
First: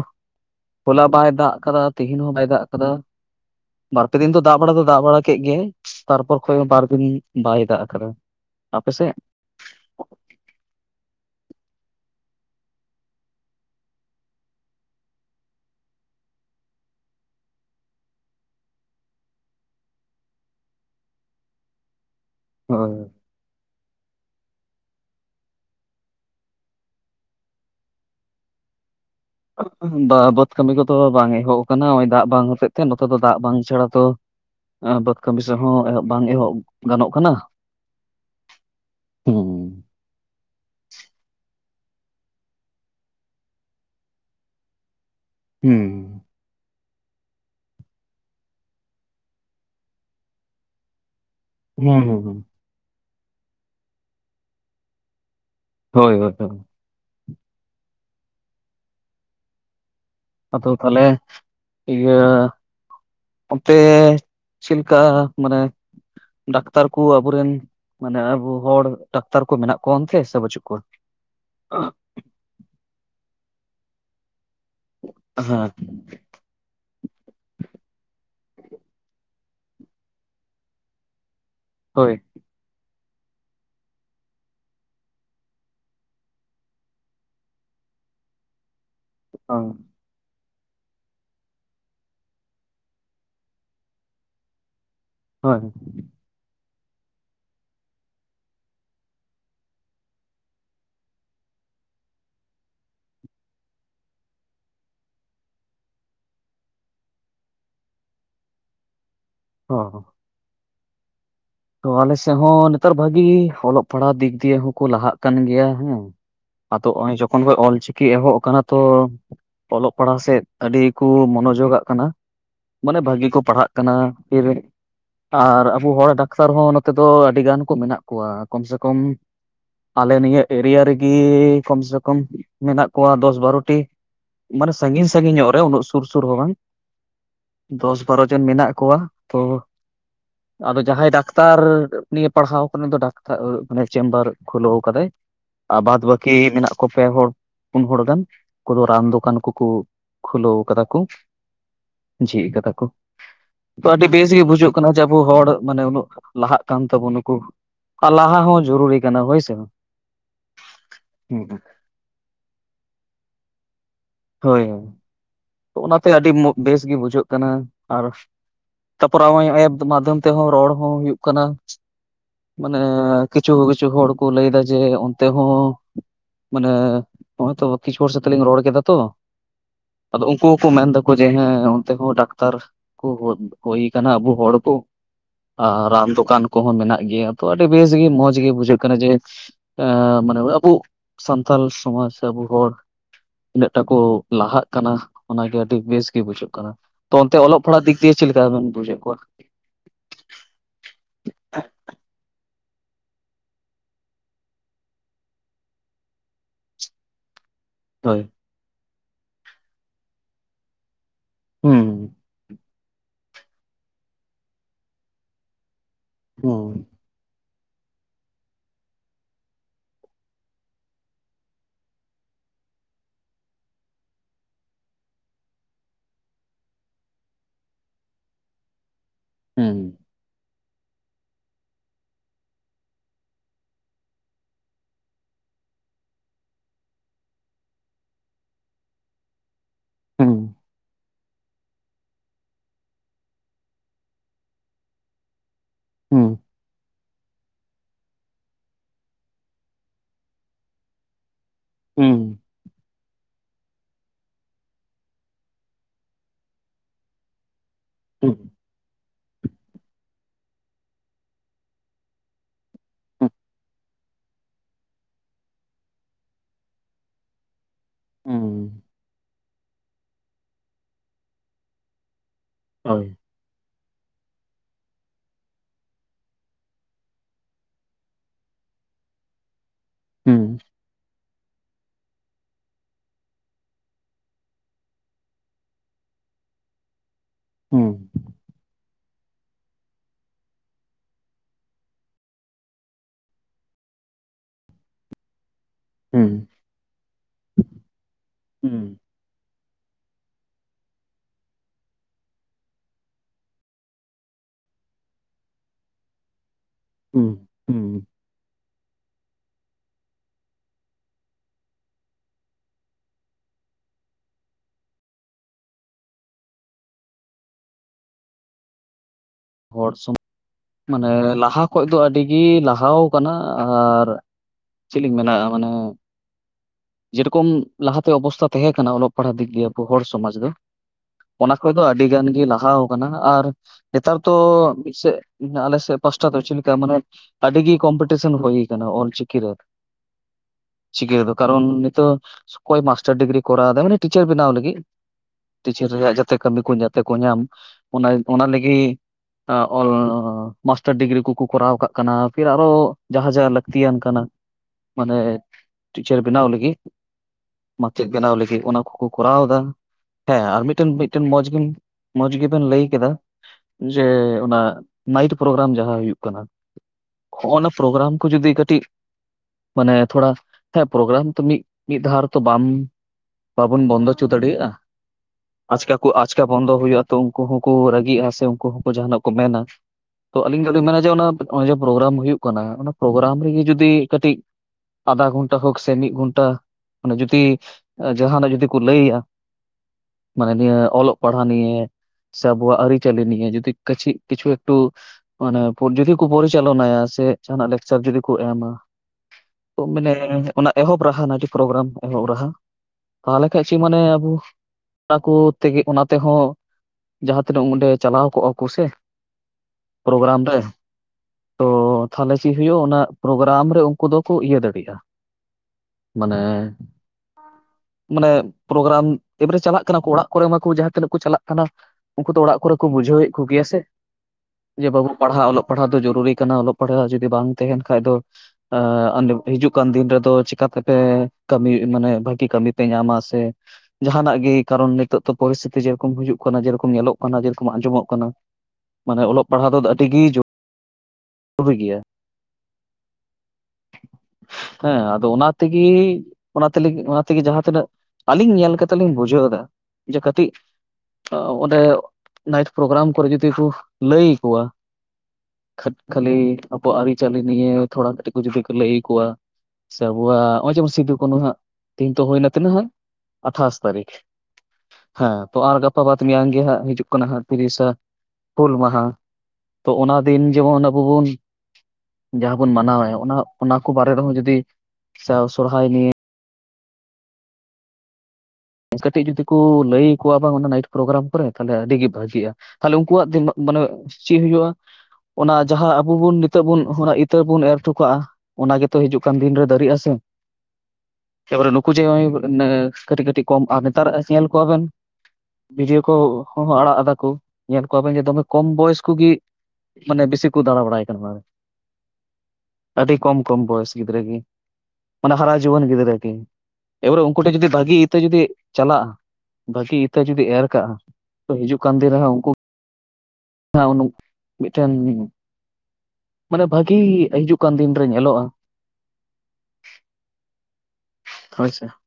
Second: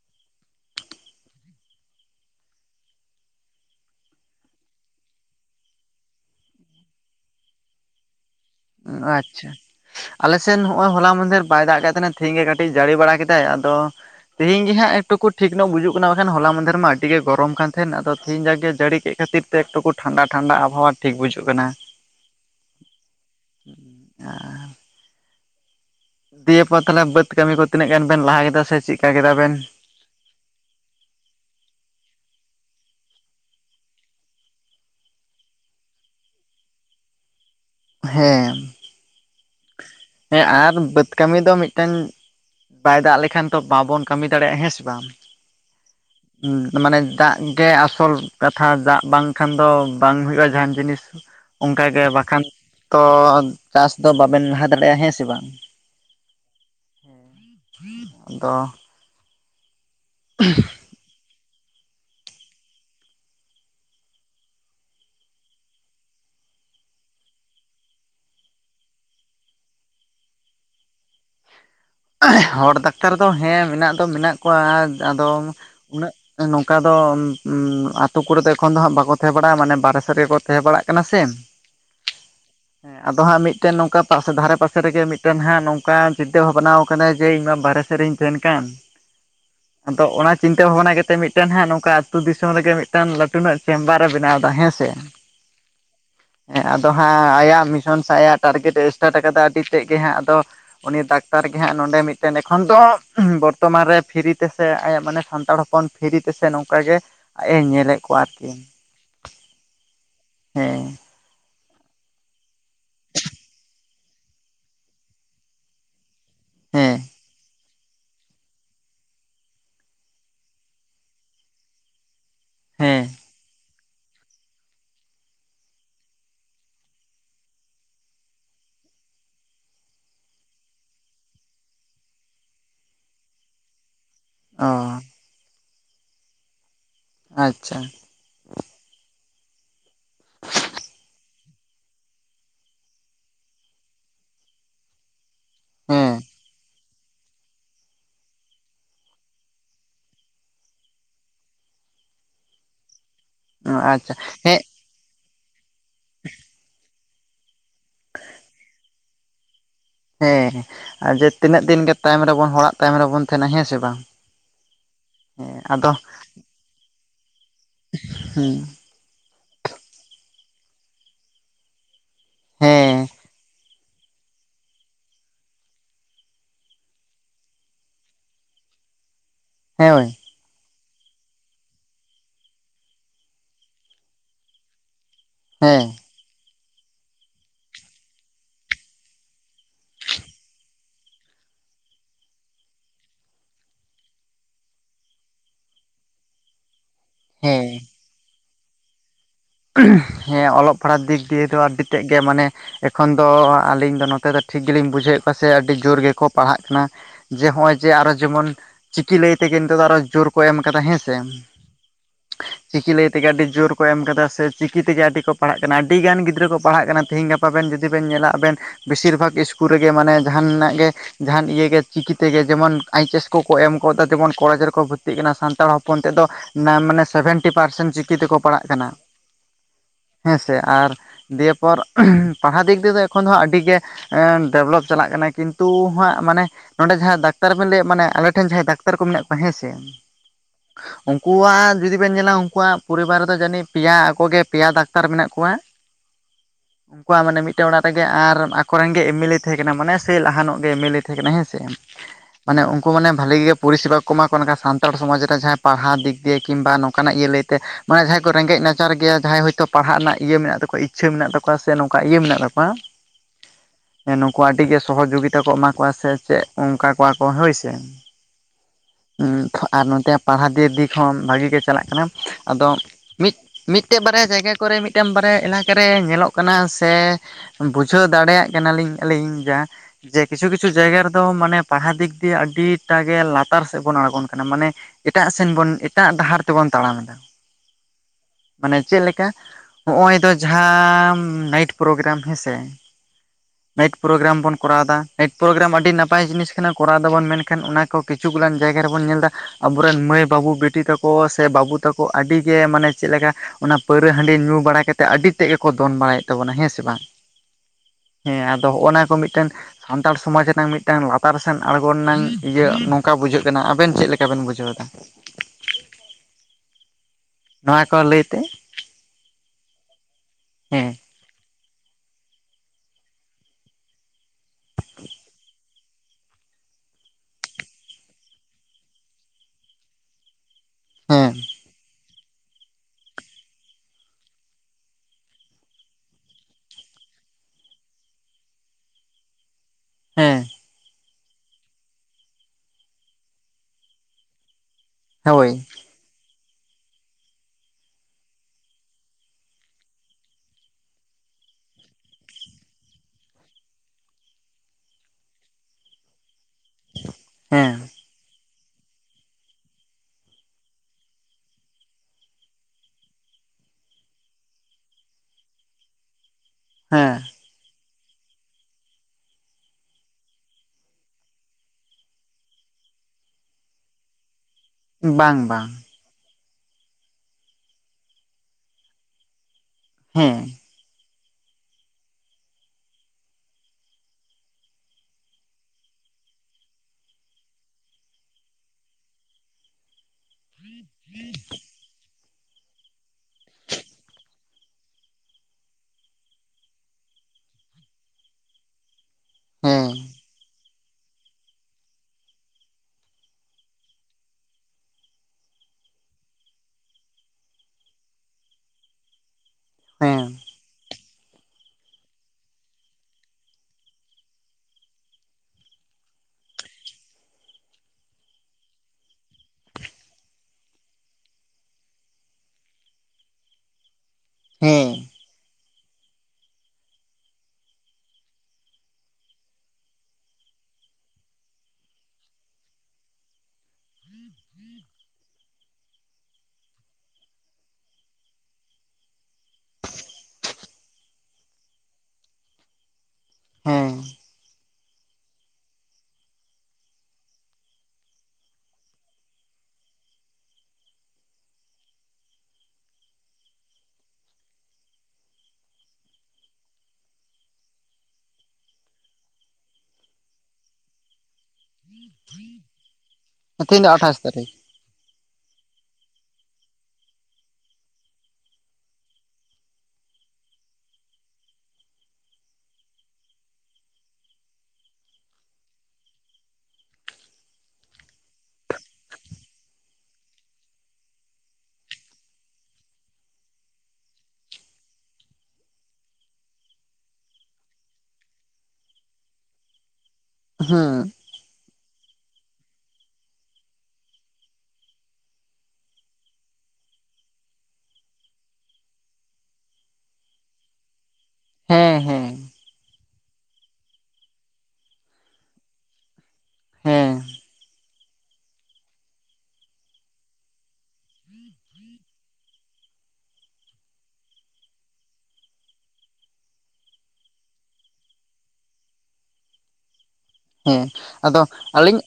ᱦᱚᱞᱟ ᱵᱟᱭ ᱫᱟᱜ ᱠᱟᱫᱟ ᱛᱤᱦᱤᱧ ᱦᱚᱸ ᱵᱟᱭ ᱫᱟᱜ ᱠᱟᱫᱟ᱾ ᱵᱟᱨᱯᱮ ᱫᱤᱱ ᱫᱚ ᱫᱟᱜ ᱵᱟᱲᱟ ᱫᱚ ᱫᱟᱜ ᱵᱟᱲᱟ ᱠᱮᱫ ᱜᱮᱭᱟᱭ ᱛᱟᱨᱯᱚᱨ ᱠᱷᱚᱡ ᱵᱟᱨ ᱫᱤᱱ ᱵᱟᱭ ᱫᱟᱜ ᱟᱠᱟᱫᱟ᱾ ᱟᱯᱮᱥᱮᱫ ᱟᱪᱪᱷᱟ ᱟᱞᱮᱥᱮᱱ ᱦᱚᱜᱚᱭ ᱦᱚᱞᱟ ᱢᱟᱫᱷᱮᱨ ᱵᱟᱭ ᱫᱟᱜ ᱠᱟᱛᱟᱦᱮᱱᱟ ᱛᱤᱦᱧ ᱜᱮ ᱠᱟᱹᱴᱤᱡ ᱡᱟᱹᱲᱤ ᱵᱟᱲᱟ ᱠᱮᱫᱟᱭ ᱟᱫᱚ ᱛᱦᱤᱧ ᱜᱮ ᱦᱟᱸᱜ ᱮᱠ ᱴᱩᱠᱩ ᱴᱷᱤᱠ ᱧᱚᱜ ᱵᱩᱡᱩᱜ ᱠᱟᱱᱟ ᱵᱟᱠᱷᱟᱱ ᱦᱚᱞᱟ ᱢᱟᱫᱷᱮᱨ ᱢᱟ ᱟᱹᱰᱤ ᱜᱮ ᱜᱚᱨᱚᱢ ᱠᱟᱱ ᱛᱟᱦᱮᱫ ᱟᱫᱚ ᱛᱤᱦᱤᱧ ᱡᱟᱜᱮ ᱡᱟᱹᱲᱤ ᱠᱮᱫ ᱠᱷᱟᱹᱛᱤᱨ ᱛᱮ ᱴᱩᱠᱩ ᱴᱷᱟᱱᱰᱟ ᱴᱷᱟᱱᱰᱟ ᱟᱵᱚᱦᱚᱣᱟ ᱴᱷᱤᱠ ᱵᱩᱡᱩᱜ ᱠᱟᱱᱟ᱾ ᱦᱳᱭ ᱦᱮ ᱫᱤᱭᱮ ᱯᱚᱨ ᱛᱟᱞᱦᱮ ᱵᱟᱹᱫ ᱠᱟᱹᱢᱤ ᱠᱚ ᱛᱤᱱᱟᱹᱜ ᱜᱟᱱ ᱵᱮᱱ ᱞᱟᱦᱟ ᱠᱮᱫᱟ ᱥᱮ ᱪᱮᱫᱠᱟ ᱠᱮᱫᱟ ᱵᱮᱱ? ᱵᱟ ᱵᱟᱹᱫ ᱠᱟᱹᱢᱤ ᱠᱚᱫᱚ ᱵᱟᱝ ᱮᱦᱚᱵ ᱠᱟᱱᱟ ᱚᱜᱚᱭ ᱫᱟᱜ ᱵᱟᱝ ᱦᱚᱛᱮᱡ ᱛᱮ ᱱᱚᱛᱮ ᱫᱚ ᱫᱟᱜ ᱵᱟᱝ ᱪᱷᱟᱲᱟ ᱛᱚ ᱵᱟᱹᱛ ᱠᱟᱹᱢᱤ ᱥᱮᱜ ᱦᱚᱸ ᱮᱦᱚᱵ ᱵᱟᱝ ᱮᱦᱚᱵ ᱜᱟᱱᱚᱜ ᱠᱟᱱᱟ᱾ ᱦᱮᱸ ᱦᱩᱸ ᱦᱮᱸ ᱟᱨ ᱵᱟᱹᱫᱽ ᱠᱟᱹᱢᱤ ᱫᱚ ᱢᱤᱫ ᱴᱮᱱ ᱵᱟᱭ ᱫᱟᱜ ᱞᱮᱠᱷᱟᱱ ᱛᱚ ᱵᱟᱵᱚᱱ ᱠᱟᱹᱢᱤ ᱫᱟᱲᱮᱭᱟᱜᱼᱟ ᱦᱮᱸ ᱥᱮ ᱵᱟᱝ᱾ ᱦᱩᱸ ᱢᱟᱱᱮ ᱫᱟᱜ ᱜᱮ ᱟᱥᱚᱞ ᱠᱟᱛᱷᱟ ᱫᱟᱜ ᱵᱟᱝᱠᱷᱟᱱ ᱫᱚ ᱵᱟᱝ ᱦᱩᱭᱩᱜᱼᱟ ᱡᱟᱦᱟᱱ ᱡᱤᱱᱤᱥ᱾ ᱦᱩᱸ ᱚᱱᱠᱟᱜᱮ ᱦᱩᱸ ᱦᱩᱸ ᱵᱟᱠᱷᱟᱱ ᱛᱚ ᱪᱟᱥ ᱫᱚ ᱵᱟᱵᱮᱱ ᱞᱟᱦᱟ ᱫᱟᱲᱮᱜᱼᱟ ᱦᱮᱸ ᱥᱮ ᱵᱟᱝ? ᱦᱳᱭ ᱦᱳᱭ ᱦᱳᱭ ᱟᱫᱚ ᱟᱫᱚ ᱛᱟᱞᱦᱮ ᱤᱭᱟᱹ ᱚᱱᱛᱮ ᱪᱮᱫ ᱞᱮᱠᱟ ᱢᱟᱱᱮ ᱰᱟᱠᱛᱟᱨ ᱠᱩ ᱟᱵᱚᱨᱮᱱ ᱢᱟᱱᱮ ᱟᱵᱚ ᱦᱚᱲ ᱰᱟᱠᱛᱟᱨ ᱠᱚ ᱢᱮᱱᱟᱜ ᱠᱚᱣᱟ ᱚᱱᱛᱮ ᱥᱮ ᱵᱟᱹᱪᱩᱜ ᱠᱚᱣᱟ? ᱦᱚᱲ ᱰᱟᱠᱛᱟᱨ ᱫᱚ ᱦᱮᱸ ᱢᱮᱱᱟᱜ ᱫᱚ ᱢᱮᱱᱟᱜ ᱠᱚᱣᱟ ᱟᱫᱚᱢ ᱦᱮᱸ ᱩᱱᱟᱹᱜ ᱱᱚᱝᱠᱟ ᱫᱚ ᱟᱛᱳ ᱠᱚᱨᱮ ᱫᱚ ᱮᱠᱷᱚᱱ ᱫᱚ ᱦᱟᱸᱜ ᱵᱟᱠᱚ ᱛᱟᱦᱮᱸ ᱵᱟᱲᱟᱜᱼᱟ ᱢᱟᱱᱮ ᱵᱟᱨᱦᱮ ᱥᱮᱫ ᱨᱮᱜᱮ ᱠᱚ ᱛᱟᱦᱮᱸ ᱵᱟᱲᱟᱜ ᱠᱟᱱᱟ ᱥᱮ᱾ (unintelligible) ᱦᱳᱭ ᱦᱮᱸ ᱟᱫᱚ ᱦᱟᱸᱜ ᱢᱤᱫᱴᱮᱱ ᱱᱚᱝᱠᱟ ᱯᱟᱥᱮ ᱫᱷᱟᱨᱮ ᱯᱟᱥᱮ ᱨᱮᱜᱮ ᱢᱤᱫᱴᱮᱱ ᱦᱟᱸᱜ ᱱᱚᱝᱠᱟ ᱪᱤᱱᱛᱟᱹ ᱵᱷᱟᱵᱱᱟ ᱠᱟᱱᱟ ᱡᱮ ᱤᱧ ᱢᱟ ᱵᱟᱨᱮ ᱥᱮᱫ ᱨᱤᱧ ᱛᱟᱦᱮᱱ ᱠᱟᱱ᱾ ᱚᱻ ᱟᱫᱚ ᱚᱱᱟ ᱪᱤᱱᱛᱟᱹ ᱵᱷᱟᱵᱱᱟ ᱠᱟᱛᱮᱫ ᱢᱤᱫᱴᱮᱱ ᱦᱟᱸᱜ ᱱᱚᱝᱠᱟ ᱟᱹᱛᱩ ᱫᱤᱥᱚᱢ ᱨᱮᱜᱮ ᱢᱤᱫᱴᱟᱱ ᱞᱟᱹᱴᱩ ᱱᱟᱜ ᱪᱮᱢᱵᱟᱨᱮ ᱵᱮᱱᱟᱣ ᱮᱫᱟ ᱦᱮᱸ ᱥᱮ᱾ ᱦᱳᱭ ᱦᱮᱸ ᱟᱫᱚ ᱦᱟᱸᱜ ᱟᱭᱟᱜ ᱢᱤᱥᱚᱱ ᱥᱮ ᱟᱭᱟᱜ ᱴᱟᱨᱜᱮᱴ ᱮᱥᱴᱟᱴ ᱠᱟᱫᱟ ᱟᱹᱰᱤ ᱛᱮᱫ ᱜᱮ ᱦᱟᱸᱜ ᱟᱫᱚ ᱩᱱᱤ ᱰᱟᱠᱛᱟᱨ ᱦᱟᱸᱜ ᱱᱚᱸᱰᱮ ᱢᱤᱫᱴᱮᱱ ᱮᱠᱷᱚᱱ ᱫᱚ ᱵᱚᱨᱛᱚᱢᱟᱱ ᱨᱮ ᱯᱷᱨᱤ ᱛᱮ ᱥᱮ ᱟᱭᱟᱜ ᱢᱟᱱᱮ ᱥᱟᱱᱛᱟᱲ ᱦᱚᱯᱚᱱ ᱯᱷᱨᱤ ᱛᱮ ᱥᱮ ᱱᱚᱝᱠᱟ ᱜᱮ ᱟᱡ ᱮ ᱧᱮᱞᱮᱫ ᱠᱚᱣᱟ ᱟᱨᱠᱤ᱾ ᱚ ᱦᱮᱸ ᱛᱚ ᱟᱞᱮᱥᱮᱫ ᱦᱚᱸ ᱱᱮᱛᱟᱨ ᱵᱷᱟᱜᱤ ᱚᱞᱚᱜ ᱯᱟᱲᱦᱟᱜ ᱫᱤᱠ ᱫᱤᱭᱮ ᱦᱚᱸᱠᱚ ᱞᱟᱦᱟᱜ ᱠᱟᱱ ᱜᱮᱭᱟ ᱦᱮᱸ᱾ ᱟᱫᱚ ᱦᱮᱸ ᱱᱚᱜ-ᱚᱭ ᱡᱚᱠᱷᱚᱱ ᱠᱷᱚᱡ ᱚᱞ ᱪᱤᱠᱤ ᱠᱤ ᱮᱦᱚᱵ ᱟᱠᱟᱱᱟ ᱛᱚ ᱚᱞᱚᱜ ᱯᱟᱲᱦᱟᱜ ᱥᱮᱫ ᱟᱹᱰᱤ ᱠᱚ ᱢᱚᱱᱚᱡᱳᱜᱟᱜ ᱠᱟᱱᱟ᱾ ᱢᱟᱱᱮ ᱦᱮᱸ ᱵᱷᱟᱹᱜᱤ ᱠᱚ ᱯᱟᱲᱦᱟᱜ ᱠᱟᱱᱟ ᱯᱷᱤᱨ ᱟᱨ ᱟᱵᱚ ᱦᱚᱲ ᱰᱟᱠ ᱰᱟᱠᱛᱟᱨ ᱦᱚᱸ ᱱᱚᱛᱮ ᱫᱚ ᱟᱹᱰᱤ ᱜᱟᱱ ᱠᱚ ᱢᱮᱱᱟᱜ ᱠᱚᱣᱟ ᱠᱚᱢ ᱥᱮ ᱠᱚᱢ ᱟᱞᱮ ᱱᱤᱭᱟᱹ ᱮᱨᱤᱭᱟ ᱨᱮᱜᱤ ᱠᱚᱢ ᱥᱮ ᱠᱚᱢ ᱢᱮᱱᱟᱜ ᱠᱚᱣᱟ ᱫᱚᱥ ᱵᱟᱨᱚᱴᱤ᱾ ᱚ ᱢᱟᱱᱮ ᱥᱟᱺᱜᱤᱧ ᱥᱟᱺᱜᱤᱧ ᱧᱚᱜ ᱨᱮ ᱩᱱᱟᱹᱜ ᱥᱩᱨ ᱥᱩᱨ ᱦᱚᱸ ᱵᱟᱝ ᱟᱪᱪᱷᱟ ᱫᱚᱥ ᱵᱟᱨᱚᱡᱚᱱ ᱢᱮᱱᱟᱜ ᱠᱚᱣᱟ ᱛᱚ ᱟᱫᱚ ᱡᱟᱦᱟᱸᱭ ᱰᱟᱠ ᱰᱟᱠᱛᱟᱨ ᱱᱤᱭᱟᱹ ᱯᱟᱲᱦᱟᱣ ᱠᱷᱚᱱ ᱫᱚ ᱰᱟᱠᱛᱟᱨ ᱪᱮᱢᱵᱟᱨ ᱠᱷᱩᱞᱟᱹᱣ ᱠᱟᱫᱟᱭ᱾ ᱟᱨ ᱵᱟᱫ ᱦᱮᱸ ᱵᱟᱹᱠᱤ ᱢᱮᱱᱟᱜ ᱠᱚᱣᱟ ᱯᱮ ᱦᱚᱲ ᱯᱩᱱ ᱦᱚᱲ ᱜᱟᱱ᱾ ᱩᱱᱠᱩ ᱫᱚ ᱨᱟᱱ ᱫᱚᱠᱟᱱ ᱠᱚᱠᱚ ᱠᱷᱩᱞᱟᱹᱣ ᱠᱟᱫᱟ ᱠᱚ ᱡᱷᱤᱡ ᱠᱟᱫᱟ ᱠᱚ᱾ ᱛᱚ ᱟᱹᱰᱤ ᱟᱪᱪᱷᱟ ᱵᱮᱥ ᱜᱮ ᱦᱮᱸ ᱵᱩᱡᱷᱩᱜ ᱠᱟᱱᱟ ᱡᱮ ᱟᱵᱚ ᱦᱚᱲ ᱢᱟᱱᱮ ᱩᱱᱟᱹᱜ ᱠᱚ ᱞᱟᱦᱟᱜ ᱠᱟᱱ ᱛᱟᱵᱚᱱᱟᱠᱩ᱾ ᱟᱨ ᱞᱟᱦᱟ ᱦᱚᱸ ᱡᱟᱹᱨᱩᱨᱤ ᱠᱟᱱᱟ ᱦᱳᱭ ᱥᱮ᱾ ᱦᱮᱸ ᱡᱮ ᱛᱤᱱᱟᱹᱜ ᱫᱤᱱ ᱜᱮ ᱛᱟᱭᱚᱢ ᱨᱮᱵᱚᱱ ᱦᱚᱲᱟᱜ ᱛᱟᱭᱚᱢ ᱨᱮᱵᱚᱱ ᱛᱟᱦᱮᱱᱟ ᱦᱮᱸ ᱥᱮ ᱵᱟᱝ᱾ ᱦᱳᱭ ᱦᱮᱸ ᱟᱫᱚ ᱚᱱᱟᱛᱮ ᱟᱹᱰᱤ ᱵᱮᱥ ᱜᱮ ᱵᱩᱡᱷᱟᱹᱜ ᱠᱟᱱᱟ ᱟᱨ ᱦᱮᱸ ᱛᱟᱯᱚᱨ ᱱᱚᱜᱚᱭ ᱮᱯ ᱢᱟᱫᱽᱫᱷᱚᱢ ᱛᱮᱦᱚᱸ ᱨᱚᱲ ᱦᱚᱸ ᱦᱩᱭᱩᱜ ᱠᱟᱱᱟ᱾ ᱢᱟᱱᱮ ᱦᱮᱸ ᱠᱤᱪᱷᱩ ᱠᱤᱪᱷᱩ ᱦᱚᱲ ᱠᱚ ᱞᱟᱹᱭᱫᱟ ᱡᱮ ᱚᱱᱛᱮ ᱦᱚᱸ ᱢᱟᱱᱮ ᱱᱚᱜᱚᱭ ᱛᱚ ᱠᱤᱪᱷᱩ ᱦᱚᱲ ᱥᱟᱛᱮᱜ ᱞᱤᱧ ᱨᱚᱲ ᱠᱮᱫᱟ ᱛᱚ᱾ ᱦᱮᱸ ᱦᱳᱭ ᱫᱚ ᱩᱱᱠᱩ ᱦᱚᱸᱠᱚ ᱢᱮᱱ ᱫᱟᱠᱚ ᱡᱮ ᱦᱮᱸ ᱚᱱᱛᱮ ᱦᱚᱸ ᱰᱟᱠᱛᱟᱨ (unintelligible) ᱦᱩᱭ ᱠᱟᱱᱟ ᱟᱵᱩ ᱦᱚᱲ ᱠᱩ ᱟᱨ ᱦᱮᱸ ᱨᱟᱱ ᱫᱚᱠᱟᱱ ᱠᱚᱦᱚᱸ ᱢᱮᱱᱟᱜ ᱜᱮᱭᱟ ᱛᱚ ᱟᱹᱰᱤ ᱵᱮᱥ ᱜᱮ ᱢᱚᱸᱡᱽ ᱜᱮ ᱵᱩᱡᱷᱟᱹᱜ ᱠᱟᱱᱟ ᱡᱮ, ᱮᱸᱻ ᱢᱟᱱᱮ ᱟᱵᱚ ᱥᱟᱱᱛᱟᱞ ᱥᱚᱢᱟᱡᱽ ᱥᱮ ᱟᱵᱚ ᱦᱚᱲ, ᱤᱱᱟᱹᱜ ᱴᱟᱠᱚ ᱞᱟᱦᱟᱜ ᱠᱟᱱᱟ ᱚᱱᱟᱜᱮ ᱟᱹᱰᱤ ᱵᱮᱥ ᱜᱮ ᱵᱩᱡᱷᱟᱹᱜ ᱠᱟᱱᱟ, ᱛᱚ ᱚᱱᱛᱮ ᱚᱞᱚᱜ ᱦᱮᱸ ᱯᱟᱲᱦᱟᱜ ᱫᱤᱠ ᱫᱤᱭᱮ ᱪᱮᱫ ᱞᱮᱠᱟ ᱵᱮᱱ ᱵᱩᱡᱮᱫ ᱠᱚᱣᱟ? ᱦᱮᱸ ᱚᱞᱚᱜ ᱯᱟᱲᱦᱟᱜ ᱫᱤᱠ ᱫᱤᱭᱮ ᱟᱹᱰᱤ ᱛᱮᱫ ᱜᱮ ᱢᱟᱱᱮ ᱮᱠᱷᱚᱱ ᱫᱚ ᱟᱹᱞᱤᱧ ᱫᱚ ᱱᱚᱛᱮ ᱫᱚ ᱴᱷᱤᱠ ᱜᱮᱞᱤᱧ ᱵᱩᱡᱷᱟᱹᱣᱮᱫ ᱠᱚᱣᱟ ᱥᱮ ᱟᱹᱰᱤ ᱡᱳᱨ ᱜᱮᱠᱚ ᱯᱟᱲᱦᱟᱜ ᱠᱟᱱᱟ ᱾ ᱡᱮ ᱦᱚᱸᱜᱼᱚᱭ ᱡᱮ ᱟᱨᱚ ᱦᱳᱭ ᱡᱮᱢᱚᱱ ᱪᱤᱠᱤ ᱞᱟᱹᱭ ᱛᱮᱜᱮ ᱱᱤᱛᱚᱜ ᱟᱨᱚ ᱡᱳᱨ ᱠᱚ ᱮᱢ ᱠᱟᱫᱟ ᱦᱮᱸᱥᱮ, ᱦᱩᱸ ᱪᱤᱠᱤ ᱞᱟᱹᱭ ᱛᱮᱜᱮ ᱟᱹᱰᱤ ᱡᱳᱨ ᱠᱚ ᱮᱢ ᱠᱟᱫᱟ ᱥᱮ ᱪᱤᱠᱤ ᱛᱮᱜᱮ ᱟᱹᱰᱤ ᱠᱚ ᱯᱟᱲᱦᱟᱜ ᱠᱟᱱᱟ ᱟᱹᱰᱤ ᱜᱟᱱ ᱜᱤᱫᱽᱨᱟᱹ ᱠᱚ ᱦᱩᱸ ᱯᱟᱲᱦᱟᱜ ᱠᱟᱱᱟ ᱾ ᱛᱤᱦᱤᱧ ᱜᱟᱯᱟ ᱵᱮᱱ ᱡᱩᱫᱤ ᱵᱮᱱ ᱧᱮᱞᱟ ᱟᱵᱮᱱ ᱵᱮᱥᱤᱨ ᱵᱷᱟᱜᱽ ᱤᱥᱠᱩᱞ ᱨᱮᱜᱮ ᱢᱟᱱᱮ ᱡᱟᱦᱟᱱᱟᱜ ᱜᱮ ᱡᱟᱦᱟᱱ ᱤᱭᱟᱹᱜᱮ ᱪᱤᱠᱤ ᱛᱮᱜᱮ ᱡᱮᱢᱚᱱ ᱟᱭᱤᱪ ᱮᱥ ᱠᱚᱠᱚ ᱮᱢ ᱜᱚᱫᱟ ᱡᱮᱢᱚᱱ ᱠᱚᱞᱮᱡᱽ ᱨᱮᱠᱚ ᱵᱷᱚᱨᱛᱤᱜ ᱠᱟᱱᱟ ᱥᱟᱱᱛᱟᱲ ᱦᱚᱯᱚᱱ ᱛᱮᱫᱚ ᱢᱟᱱᱮ ᱥᱮᱵᱷᱮᱱᱴᱤ ᱯᱟᱨᱥᱮᱱ ᱪᱤᱠᱤ ᱛᱮᱠᱚ ᱯᱟᱲᱟᱜ ᱠᱟᱱᱟ ᱾ ᱦᱩᱸ ᱦᱮᱸ ᱥᱮ ᱟᱨ ᱫᱤᱭᱮᱯᱚᱨ ᱯᱟᱲᱦᱟᱣ ᱫᱤᱠ ᱫᱤᱭᱮ ᱮᱠᱷᱚᱱ ᱫᱚ ᱟᱹᱰᱤ ᱜᱮ ᱰᱮᱵᱷᱞᱚᱯ ᱪᱟᱞᱟᱜ ᱠᱟᱱᱟ, ᱠᱤᱱᱛᱩ ᱦᱟᱸᱜ ᱢᱟᱱᱮ ᱱᱚᱸᱰᱮ ᱡᱟᱦᱟᱸᱭ ᱰᱟᱠᱛᱟᱨ ᱵᱮᱱ ᱞᱟᱹᱭ ᱮᱫ ᱢᱟᱱᱮ ᱟᱞᱮ ᱴᱷᱮᱱ ᱡᱟᱦᱟᱸᱭ ᱰᱟᱠᱛᱟᱨ ᱠᱚ ᱢᱮᱱᱟᱜ ᱠᱚᱣᱟ ᱦᱮᱸ ᱥᱮ ᱦᱩᱸ ᱩᱱᱠᱩᱣᱟᱜ ᱡᱩᱫᱤ ᱵᱮᱱ ᱧᱮᱞᱟ ᱩᱱᱠᱩᱣᱟᱜ ᱯᱚᱨᱤᱵᱟᱨ ᱨᱮᱫᱚ ᱡᱟᱹᱱᱤᱡ ᱯᱮᱭᱟ ᱟᱠᱚᱜᱮ ᱯᱮᱭᱟ ᱰᱟᱠᱛᱟᱨ ᱢᱮᱱᱟᱜ ᱠᱚᱣᱟ, ᱦᱩᱸ ᱩᱱᱠᱩᱣᱟᱜ ᱢᱟᱱᱮ ᱢᱤᱫᱴᱮᱱ ᱚᱲᱟᱜ ᱨᱮᱜᱮ ᱟᱨ ᱟᱠᱚᱨᱮᱱ ᱜᱮ ᱮᱢᱮᱞᱮ ᱛᱟᱦᱮᱸ ᱠᱟᱱᱟ ᱢᱟᱱᱮ ᱥᱮ ᱞᱟᱦᱟᱱᱚᱜ ᱜᱮ ᱮᱢᱞᱮ ᱛᱟᱦᱮᱸ ᱠᱟᱱᱟ ᱦᱮᱸᱥᱮ ᱾ ᱦᱩᱸ ᱢᱟᱱᱮ ᱩᱱᱠᱩ ᱢᱟᱱᱮ ᱵᱷᱟᱹᱞᱮ ᱜᱮ ᱯᱚᱨᱤᱥᱮᱵᱟ ᱠᱚ ᱮᱢᱟ ᱠᱚᱣᱟ ᱢᱮᱱ ᱥᱟᱱᱛᱟᱲ ᱥᱚᱢᱟᱡᱽ ᱨᱮ ᱡᱟᱦᱟᱸᱭ ᱯᱟᱲᱦᱟᱣ ᱫᱤᱠ ᱫᱤᱭᱮ ᱠᱤᱢᱵᱟ ᱱᱚᱝᱠᱟ ᱱᱟᱜ ᱤᱭᱟᱹ ᱞᱟᱹᱭᱛᱮ ᱢᱟᱱᱮ ᱡᱟᱦᱟᱸᱭ ᱠᱚ ᱨᱮᱸᱜᱮᱡ ᱦᱩᱸ ᱱᱟᱪ ᱱᱟᱪᱟᱨ ᱜᱮᱭᱟ ᱡᱟᱦᱟᱸᱭ ᱦᱳᱭᱛᱳ ᱯᱟᱲᱦᱟᱜ ᱨᱮᱱᱟᱜ ᱤᱭᱟᱹ ᱢᱮᱱᱟᱜ ᱛᱟᱠᱚᱣᱟ ᱤᱪᱪᱷᱟᱹ ᱢᱮᱱᱟᱜ ᱛᱟᱠᱚᱣᱟ ᱥᱮ ᱱᱚᱝᱠᱟ ᱤᱭᱟᱹ ᱢᱮᱱᱟᱜ ᱛᱟᱠᱚᱣᱟ ᱮᱜ ᱱᱩᱠᱩ ᱟᱹᱰᱤ ᱜᱮ ᱥᱚᱦᱚᱡᱳᱜᱤᱛᱟ ᱠᱚ ᱮᱢᱟ ᱠᱚᱣᱟ ᱥᱮ ᱪᱮᱫ ᱚᱱᱠᱟ ᱠᱚᱣᱟ ᱠᱚ ᱦᱳᱭ ᱥᱮ ᱦᱩᱸ ᱾ ᱟᱨ ᱱᱚᱛᱮ ᱯᱟᱲᱦᱟᱣ ᱫᱤᱭᱮ ᱫᱤᱠ ᱦᱚᱸ ᱵᱷᱟᱜᱮ ᱜᱮ ᱪᱟᱞᱟᱜ ᱠᱟᱱᱟ ᱟᱫᱚ ᱦᱳᱭ ᱢᱤᱫ ᱢᱤᱫᱴᱮᱱ ᱵᱟᱨᱭᱟ ᱡᱟᱭᱜᱟ ᱠᱚᱨᱮ ᱢᱤᱫᱴᱮᱱ ᱵᱟᱨᱭᱟ ᱮᱞᱟᱠᱟᱨᱮ ᱧᱮᱞᱚᱜ ᱠᱟᱱᱟ ᱥᱮ ᱵᱩᱡᱷᱟᱹᱣ ᱫᱟᱲᱮᱭᱟᱜ ᱠᱟᱱᱟᱞᱤᱧ ᱟᱹᱞᱤᱧ ᱡᱟ ᱡᱮ ᱦᱩᱸ ᱠᱤᱪᱷᱩ ᱠᱤᱪᱷᱩ ᱡᱟᱭᱜᱟ ᱨᱮᱫᱚ ᱢᱟᱱᱮ ᱯᱟᱲᱦᱟᱜ ᱫᱤᱠ ᱫᱤᱭᱮ ᱟᱹᱰᱤᱴᱟᱜ ᱜᱮ ᱞᱟᱛᱟᱨ ᱥᱮᱫ ᱵᱚᱱ ᱟᱲᱜᱚᱱ ᱠᱟᱱᱟ, ᱢᱟᱱᱮ ᱮᱴᱟᱜ ᱥᱮᱱ ᱵᱚᱱ ᱮᱴᱟᱜ ᱰᱟᱦᱟᱨ ᱛᱮᱵᱚᱱ ᱛᱟᱲᱟᱢ ᱮᱫᱟ ᱾ ᱦᱩᱸ ᱢᱟᱱᱮ ᱪᱮᱫ ᱞᱮᱠᱟ ᱦᱚᱜ-ᱭ ᱫᱚ ᱡᱟᱦᱟᱸ ᱱᱟᱭᱤᱴ ᱯᱨᱳᱜᱨᱟᱢ ᱦᱮᱸᱥᱮ, ᱱᱟᱭᱤᱴ ᱯᱨᱳᱜᱨᱟᱢ ᱵᱚᱱ ᱠᱚᱨᱟᱣ ᱫᱟ, ᱱᱟᱭᱤᱴ ᱯᱨᱳᱜᱨᱟᱢ ᱟᱹᱰᱤ ᱱᱟᱯᱟᱭ ᱦᱩᱸ ᱡᱤᱱᱤᱥ ᱠᱟᱱᱟ ᱠᱚᱨᱟᱣ ᱫᱟᱵᱚᱱ ᱢᱮᱱᱠᱷᱟᱱ ᱚᱱᱟ ᱠᱚ ᱠᱤᱪᱷᱩ ᱜᱚᱞᱟᱱ ᱡᱟᱭᱜᱟ ᱨᱮᱵᱚᱱ ᱦᱩᱸ ᱧᱮᱞ ᱫᱟ ᱟᱵᱚᱨᱮᱱ ᱢᱟᱹᱭ ᱵᱟᱹᱵᱩ ᱵᱤᱴᱤ ᱛᱟᱠᱚ ᱥᱮ ᱵᱟᱹᱵᱩ ᱛᱟᱠᱚ ᱟᱹᱰᱤ ᱜᱮ ᱢᱟᱱᱮ ᱪᱮᱫ ᱞᱮᱠᱟ ᱚᱱᱟ ᱯᱟᱹᱣᱟᱹ ᱦᱟᱺᱰᱤ ᱧᱩ ᱵᱟᱲᱟ ᱠᱟᱛᱮᱫ ᱟᱹᱰᱤ ᱛᱮᱫ ᱜᱮᱠᱚ ᱫᱚᱱ ᱵᱟᱲᱟᱭᱮᱫ ᱛᱟᱵᱚᱱᱟ ᱦᱮᱸ ᱥᱮ ᱵᱟᱝ ᱾ ᱦᱩᱸ ᱦᱮᱸ ᱟᱫᱚ ᱦᱚᱜ-ᱱᱟ ᱠᱚ ᱢᱤᱫᱴᱮᱱ ᱥᱟᱱᱛᱟᱲ ᱥᱚᱢᱟᱡᱽ ᱨᱮᱱᱟᱜ ᱢᱤᱫᱴᱟᱝ ᱞᱟᱛᱟᱨ ᱥᱮᱱ ᱟᱬᱜᱚᱱᱟ ᱤᱭᱟᱹ ᱱᱚᱝᱠᱟ ᱵᱩᱡᱷᱟᱹᱜ ᱠᱟᱱᱟ ᱟᱵᱮᱱ ᱪᱮᱫ ᱞᱮᱠᱟ ᱵᱮᱱ ᱵᱩᱡᱷᱟᱹᱣ ᱫᱟ? ᱱᱚᱣᱟ ᱠᱚ ᱞᱟᱹᱭ ᱛᱮ, ᱦᱚᱲ ᱥᱚᱢ ᱢᱟᱱᱮ ᱞᱟᱦᱟ ᱠᱷᱚᱡ ᱫᱚ ᱟᱹᱰᱤ ᱜᱤ ᱞᱟᱦᱟ ᱟᱠᱟᱱᱟ ᱟᱨ ᱪᱮᱫ ᱞᱤᱧ ᱢᱮᱱᱟᱜᱼᱟ ᱢᱟᱱᱮ ᱡᱮᱨᱚᱠᱚᱢ ᱞᱟᱦᱟᱛᱮ ᱚᱵᱚᱥᱛᱟ ᱛᱟᱦᱮᱸ ᱠᱟᱱᱟ ᱚᱞᱚᱜ ᱯᱟᱲᱦᱟᱜ ᱫᱤᱠ ᱫᱤᱭᱮ ᱟᱵᱚ ᱦᱚᱲ ᱥᱚᱢᱟᱡ ᱫᱚ ᱦᱮᱸ ᱚᱱᱟ ᱠᱷᱚᱱ ᱫᱚ ᱟᱹᱰᱤ ᱜᱟᱱ ᱜᱮ ᱞᱟᱦᱟ ᱠᱟᱱᱟ ᱟᱨ ᱱᱮᱛᱟᱨ ᱫᱚ ᱢᱤᱫ ᱥᱮᱫ ᱟᱞᱮ ᱥᱮᱫ ᱯᱟᱥᱴᱟ ᱫᱚ ᱪᱮᱫ ᱞᱮᱠᱟ ᱢᱟᱱᱮ ᱟᱹᱰᱤᱜᱮ ᱠᱚᱢᱯᱤᱴᱤᱥᱚᱱ ᱦᱩᱭ ᱟᱠᱟᱱᱟ ᱚᱞᱪᱤᱠᱤ ᱨᱮ ᱾ ᱦᱮᱸ᱾ ᱪᱤᱠᱟᱹᱭ ᱫᱚ ᱠᱟᱨᱚᱱ ᱱᱤᱛᱚᱜ ᱚᱠᱚᱭ ᱢᱟᱥᱴᱟᱨ ᱰᱤᱜᱽᱨᱤ ᱠᱚᱨᱟᱣ ᱫᱟᱭ ᱢᱟᱱᱮ ᱴᱤᱪᱟᱨ ᱵᱮᱱᱟᱣ ᱞᱟᱹᱜᱤᱫ᱾ ᱦᱳᱭ᱾ ᱠᱤᱪᱷ ᱨᱮᱭᱟᱜ ᱡᱟᱛᱮ ᱠᱟᱹᱢᱤ ᱠᱚ ᱡᱟᱛᱮ ᱠᱚ ᱧᱟᱢ᱾ ᱚᱱᱟ ᱚᱱᱟ ᱞᱟᱹᱜᱤᱫ ᱚᱞ ᱢᱟᱥᱴᱟᱨ ᱰᱤᱸᱜᱽᱨᱤ ᱠᱚᱠᱚ ᱠᱚᱨᱟᱣ ᱠᱟᱜ ᱠᱟᱱᱟ ᱯᱷᱤᱨ ᱟᱨᱚ ᱡᱟᱦᱟᱸ ᱡᱟ ᱞᱟᱹᱠᱛᱤᱭᱟᱱ ᱠᱟᱱᱟ᱾ ᱢᱟᱱᱮ ᱴᱤᱪᱟᱨ ᱵᱮᱱᱟᱣ ᱞᱟᱹᱜᱤᱫ᱾ ᱦᱮᱸ᱾ ᱢᱟᱪᱮᱫ ᱵᱮᱱᱟᱣ ᱞᱟᱹᱜᱤᱫ, ᱚᱱᱟ ᱠᱚᱠᱚ ᱠᱚᱨᱟᱣ ᱮᱫᱟ᱾ ᱦᱮᱸ ᱟᱨ ᱢᱤᱫᱴᱮᱱ ᱢᱤᱫᱴᱮᱱ ᱢᱚᱸᱡᱽ ᱜᱮ ᱢᱚᱸᱡᱽ ᱜᱮᱵᱮᱱ ᱞᱟᱹᱭ ᱠᱮᱫᱟ ᱡᱮ ᱚᱱᱟ ᱱᱟᱭᱤᱴ ᱯᱨᱳᱜᱨᱟᱢ ᱡᱟᱦᱟᱸ ᱦᱩᱭᱩᱜ ᱠᱟᱱᱟ᱾ ᱦᱮᱸ ᱚᱱᱟ ᱯᱨᱳᱜᱨᱟᱢ ᱠᱚ ᱡᱩᱫᱤ ᱠᱟᱹᱴᱤᱡ ᱢᱟᱱᱮ ᱛᱷᱚᱲᱟ ᱦᱮ ᱯᱨᱳᱜᱨᱟᱢ ᱛᱚ ᱢᱤᱫ ᱢᱤᱫ ᱫᱷᱟᱣ ᱛᱚ ᱵᱟ ᱵᱟᱵᱚᱱ ᱵᱚᱱᱫᱚ ᱦᱚᱪᱚ ᱫᱟᱲᱮᱭᱟᱜᱼᱟ᱾ ᱵᱟᱝ, ᱵᱟᱝ᱾ ᱟᱪᱠᱟ ᱠᱚ, ᱟᱪᱠᱟ ᱵᱚᱱᱫᱚ ᱦᱩᱭᱩᱜᱼᱟ ᱛᱚ, ᱩᱱᱠᱩ ᱦᱚᱸᱠᱚ ᱨᱟᱹᱜᱤᱜᱼᱟ ᱥᱮ ᱩᱱᱠᱩ ᱦᱚᱸᱠᱚ ᱡᱟᱦᱟᱱᱟᱜ ᱠᱚ ᱢᱮᱱᱟ᱾ ᱛᱚ ᱦᱮᱸ ᱟᱹᱞᱤᱧ ᱫᱚᱞᱤᱧ ᱢᱮᱱᱟ ᱡᱮ ᱚᱱᱟ ᱱᱚᱜᱼᱚᱭ ᱡᱮ ᱯᱨᱳᱜᱨᱟᱢ ᱦᱩᱭᱩᱜ ᱠᱟᱱᱟ᱾ ᱚᱱᱟ ᱯᱨᱳᱜᱨᱟᱢ ᱨᱮᱜᱮ ᱡᱩᱫᱤ ᱠᱟᱹᱴᱤᱡ ᱟᱫᱷᱟ ᱜᱷᱚᱱᱴᱟ ᱜᱷᱟᱴᱟ ᱦᱳᱠ ᱥᱮ ᱢᱤᱫ ᱜᱷᱚᱱᱴᱟ ᱢᱟᱱᱮ ᱡᱩᱫᱤ ᱡᱟᱦᱟᱱᱟᱜ ᱡᱩᱫᱤ ᱠᱚ ᱞᱟᱹᱭᱟ ᱢᱟᱱᱮ ᱱᱤᱭᱟᱹ ᱚᱞᱚᱜ ᱯᱟᱲᱦᱟᱜ ᱱᱤᱭᱮ ᱥᱮ ᱟᱵᱚᱣᱟ ᱟᱨᱤ ᱪᱟᱞᱤ ᱱᱤᱭᱟᱹ ᱡᱩᱫᱤ ᱠᱤᱪᱷᱩ ᱮᱴᱩ ᱢᱟᱱᱮ ᱡᱩᱫᱤ ᱠᱚ ᱯᱚᱨᱤᱪᱟᱞᱚᱱᱟᱭᱟ ᱥᱮ ᱡᱟᱦᱱᱟᱜ ᱞᱮᱠᱪᱟᱨ ᱡᱩᱫᱤ ᱠᱚ ᱮᱢᱟ᱾ ᱦᱮᱸ ᱢᱟᱱᱮ ᱚᱱᱟ ᱮᱦᱚᱵ ᱨᱟᱦᱟ, ᱯᱨᱳᱜᱨᱟᱢ ᱮᱦᱚᱵ ᱨᱟᱦᱟ ᱛᱟᱦᱚᱞᱮ ᱠᱷᱟᱱ ᱪᱮᱫ ᱢᱟᱱᱮ ᱟᱵᱚ ᱚᱱᱟ ᱠᱚ ᱛᱮᱜᱮ ᱚᱱᱟ ᱛᱮᱦᱚᱸ ᱡᱟᱦᱟᱸ ᱛᱤᱱᱟᱹᱜ ᱚᱸᱰᱮ ᱪᱟᱞᱟᱣ ᱠᱚᱜᱼᱟ, ᱠᱚᱥᱮ ᱦᱮᱸ ᱯᱨᱳᱜᱨᱟᱢ ᱨᱮ ᱛᱚ ᱛᱟᱦᱚᱞᱮ ᱪᱮᱫ ᱦᱩᱭᱩᱜᱼᱟ᱾ ᱚᱱᱟ ᱯᱨᱳᱜᱨᱟᱢ ᱨᱮ ᱩᱱᱠᱩ ᱫᱚᱠᱚ ᱤᱭᱟᱹ ᱫᱟᱲᱤᱭᱟᱜ-ᱟ᱾ ᱢᱟᱱᱮ ᱢᱟᱱᱮ ᱯᱨᱳᱜᱨᱟᱢ ᱮᱵᱟᱨᱮ ᱪᱟᱞᱟᱜ ᱠᱟᱱᱟ ᱠᱚ ᱚᱲᱟᱜ ᱠᱚᱨᱮ ᱮᱢᱟ ᱠᱚ ᱡᱟᱦᱟᱸ ᱛᱤᱱᱟᱹᱜ ᱠᱚ ᱪᱟᱞᱟᱜ ᱠᱟᱱᱟ᱾ ᱩᱱᱠᱩ ᱫᱚ ᱚᱲᱟᱜ ᱠᱚᱨᱮ ᱠᱚ ᱵᱩᱡᱷᱟᱹᱣ ᱮᱫ ᱠᱚ ᱜᱮᱭᱟ ᱥᱮ ᱡᱮ ᱦᱮᱸ ᱵᱟᱹᱵᱩ ᱯᱟᱲᱦᱟᱣ ᱚᱞᱚᱜ ᱚᱞᱚᱜ ᱯᱟᱲᱦᱟᱜ ᱫᱚ ᱡᱩᱨᱤ ᱠᱟᱱᱟ᱾ ᱚᱞᱚᱜ ᱯᱟᱲᱦᱟᱜ ᱡᱩᱫᱤ ᱵᱟᱝ ᱛᱟᱦᱮᱱ ᱠᱷᱟᱱᱡ ᱫᱚ ᱮ ᱦᱤᱡᱩᱜ ᱠᱟᱱ ᱫᱤᱱ ᱨᱮᱫᱚ ᱪᱤᱠᱟ ᱛᱮᱯᱮ ᱠᱟᱹᱢᱤ ᱢᱟᱱᱮ ᱵᱷᱟᱹᱜᱤ ᱠᱟᱹᱢᱤ ᱯᱮ ᱧᱟᱢᱟ ᱥᱮ ᱡᱟᱦᱟᱱᱟᱜ ᱜᱮ ᱠᱟᱨᱚᱱ ᱱᱤᱛ ᱯᱚᱨᱤᱥᱛᱷᱤᱛᱤ ᱡᱮᱨᱚᱠᱚᱢ ᱦᱤᱡ ᱠᱟᱱᱟ, ᱡᱮᱨᱚᱠᱚᱢ ᱧᱮᱞᱚᱜ ᱠᱟᱱᱟ, ᱡᱮᱨᱚᱠᱚᱢ ᱟᱸᱡᱚᱢᱚᱜ ᱠᱟᱱᱟ, ᱢᱟᱱᱮ ᱚᱞᱚᱜ ᱯᱟᱲᱦᱟᱜ ᱫᱚ ᱟᱹᱰᱤᱜᱤ ᱡᱚᱴᱤᱞ ᱜᱮᱭᱟ᱾ ᱦᱮᱸ᱾ ᱦᱮᱸ ᱟᱫᱚ ᱚᱱᱟ ᱛᱮᱜᱮ ᱚᱱᱟ ᱛᱮ, ᱚᱱᱟ ᱛᱮᱜᱮ ᱡᱟᱦᱟᱸ ᱛᱤᱱᱟᱹᱜ ᱟᱹᱞᱤᱧ ᱧᱮᱞ ᱠᱟᱛᱮᱜ ᱞᱤᱧ ᱵᱩᱡᱷᱟᱹᱣ ᱮᱫᱟ, ᱡᱮ ᱠᱟᱹᱴᱤᱡ ᱚᱸᱰᱮ ᱱᱟᱭᱤᱴ ᱯᱨᱳᱜᱨᱟᱢ ᱠᱚᱨᱮ ᱡᱩᱫᱤ ᱠᱚ ᱞᱟᱹᱭ ᱟᱠᱚᱣᱼᱟ᱾ ᱠᱷᱟᱹᱞᱤ ᱟᱵᱚ ᱟᱹᱨᱤ-ᱪᱟᱹᱞᱤ ᱱᱤᱭᱮ ᱛᱷᱚᱲᱟ ᱠᱟᱹᱴᱤᱡ ᱠᱚ ᱡᱩᱫᱤ ᱠᱚ ᱞᱟᱹᱭ ᱟᱠᱚᱣᱼᱟ᱾ ᱥᱮ ᱟᱵᱚᱣᱟᱜ ᱱᱚᱜᱼᱚᱭ ᱡᱮᱢᱚᱱ ᱥᱤᱫᱩ, ᱠᱟᱹᱱᱦᱩ ᱦᱟᱸᱜ ᱛᱮᱦᱮᱧ ᱦᱩᱭᱱᱟ ᱛᱤᱱᱟᱹᱜ ᱦᱟᱸᱜ ᱟᱴᱷᱟᱥ ᱛᱟᱹᱨᱤᱠᱷ᱾ ᱦᱮᱸ ᱛᱚ ᱟᱨ ᱜᱟᱯᱟ ᱵᱟᱫᱽ ᱢᱮᱭᱟᱝ ᱜᱮ ᱦᱟᱸᱜ ᱦᱤᱡᱩᱜ ᱠᱟᱱᱟᱜ ᱛᱤᱨᱤᱥᱟ ᱦᱩᱞ ᱢᱟᱦᱟ᱾ ᱛᱚ ᱚᱱᱟ ᱫᱤᱱ ᱡᱮᱢᱚᱱ ᱟᱵᱚ ᱵᱚᱱ᱾ ᱡᱟᱦᱟᱸ ᱵᱚᱱ ᱢᱟᱱᱟᱣ ᱣᱟ ᱚᱱᱟ ᱠᱚ ᱨᱮᱦᱚᱸ ᱡᱩᱫᱤ ᱥᱚᱨᱦᱟᱭ ᱱᱤᱭ ᱠᱟᱹᱴᱤᱡ ᱡᱩᱫᱤ ᱠᱚ ᱞᱟᱹᱭ ᱟᱠᱚᱣᱼᱟ ᱵᱟᱝ ᱚᱱᱟ ᱱᱟᱭᱤᱴ ᱯᱨᱳᱜᱨᱟᱢ ᱠᱚᱨᱮ ᱛᱟᱦᱚᱞᱮ ᱟᱹᱰᱤ ᱜᱮ ᱵᱷᱟᱹᱜᱤᱜᱼᱟ᱾ ᱛᱟᱦᱚᱞᱮ ᱩᱱᱠᱩᱣᱟᱜ ᱢᱟᱱᱮ ᱪᱮᱫ ᱦᱩᱭᱩᱜᱼᱟ? ᱚᱱᱟ ᱡᱟᱦᱟᱸ ᱟᱵᱚ ᱵᱚᱱ ᱱᱤᱛᱚᱜ ᱵᱩᱱ ᱚᱱᱟ ᱤᱛᱟᱹ ᱵᱩᱱ ᱮᱨ ᱦᱚᱴᱚ ᱠᱟᱜᱼᱟ᱾ ᱚᱱᱟ ᱜᱮ ᱛᱚ ᱦᱤᱡᱩᱜ ᱠᱟᱱ ᱫᱤᱱ ᱨᱮ ᱫᱟᱨᱤᱜᱼᱟ ᱥᱮ᱾ ᱦᱮᱸ ᱾ ᱮᱯᱚᱨᱮ ᱱᱩᱠᱩ ᱡᱮ ᱠᱟᱹᱴᱤᱡ ᱠᱟᱹᱴᱤᱡ ᱠᱚᱢ, ᱟᱨ ᱱᱮᱛᱟᱨ ᱧᱮᱞ ᱠᱚᱣᱟᱵᱮᱱᱼᱼ ᱵᱷᱤᱰᱭᱳ ᱠᱚ ᱦᱚᱸ ᱟᱲᱟᱜ ᱮᱫᱟ ᱠᱚ ᱧᱮᱞ ᱠᱚᱣᱟᱵᱮᱱ ᱡᱮ ᱫᱚᱢᱮ ᱠᱚᱢ ᱵᱚᱭᱮᱥ ᱠᱚᱜᱮᱼᱼ ᱢᱟᱱᱮ ᱵᱤᱥᱤ ᱠᱚ ᱫᱟᱲ ᱵᱟᱲᱟᱭ ᱠᱟᱱᱟ ᱾ ᱦᱮᱸ ᱦᱮᱸ ᱟᱹᱰᱤ ᱠᱚᱢ ᱠᱚᱢ ᱵᱚᱭᱮᱥ ᱜᱤᱫᱽᱨᱟᱹ ᱜᱮ ᱾ ᱢᱟᱱᱮ ᱦᱟᱨᱟ ᱡᱩᱣᱟᱹᱱ ᱜᱤᱫᱽᱨᱟᱹ ᱜᱮ, ᱦᱮᱸ ᱤᱵᱟᱨᱮ ᱩᱱᱠᱩ ᱡᱚᱫᱤ ᱵᱷᱟᱹᱜᱤᱼᱼ ᱤᱛᱟᱹ ᱡᱩᱫᱤ ᱪᱟᱞᱟᱜᱼᱟ, ᱵᱷᱟᱹᱜᱤ ᱤᱛᱟᱹ ᱡᱩᱫᱤ ᱮᱨ ᱠᱟᱜᱼᱟ ᱛᱚ ᱦᱤᱡᱩᱜ ᱠᱟᱱ ᱫᱤᱱ ᱨᱮᱦᱚᱸ ᱩᱱᱠᱩ ᱦᱮᱸ ᱢᱤᱫᱴᱮᱱ, ᱢᱟᱱᱮ ᱵᱷᱟᱜᱤ ᱦᱤᱡᱩᱜ ᱠᱟᱱ ᱫᱤᱱ ᱨᱮ ᱧᱮᱞᱚᱜᱼᱟ ᱾ ᱦᱮᱸ ᱟᱫᱚ ᱦᱳᱭ ᱥᱮ ᱟᱹᱞᱤᱧᱼᱼ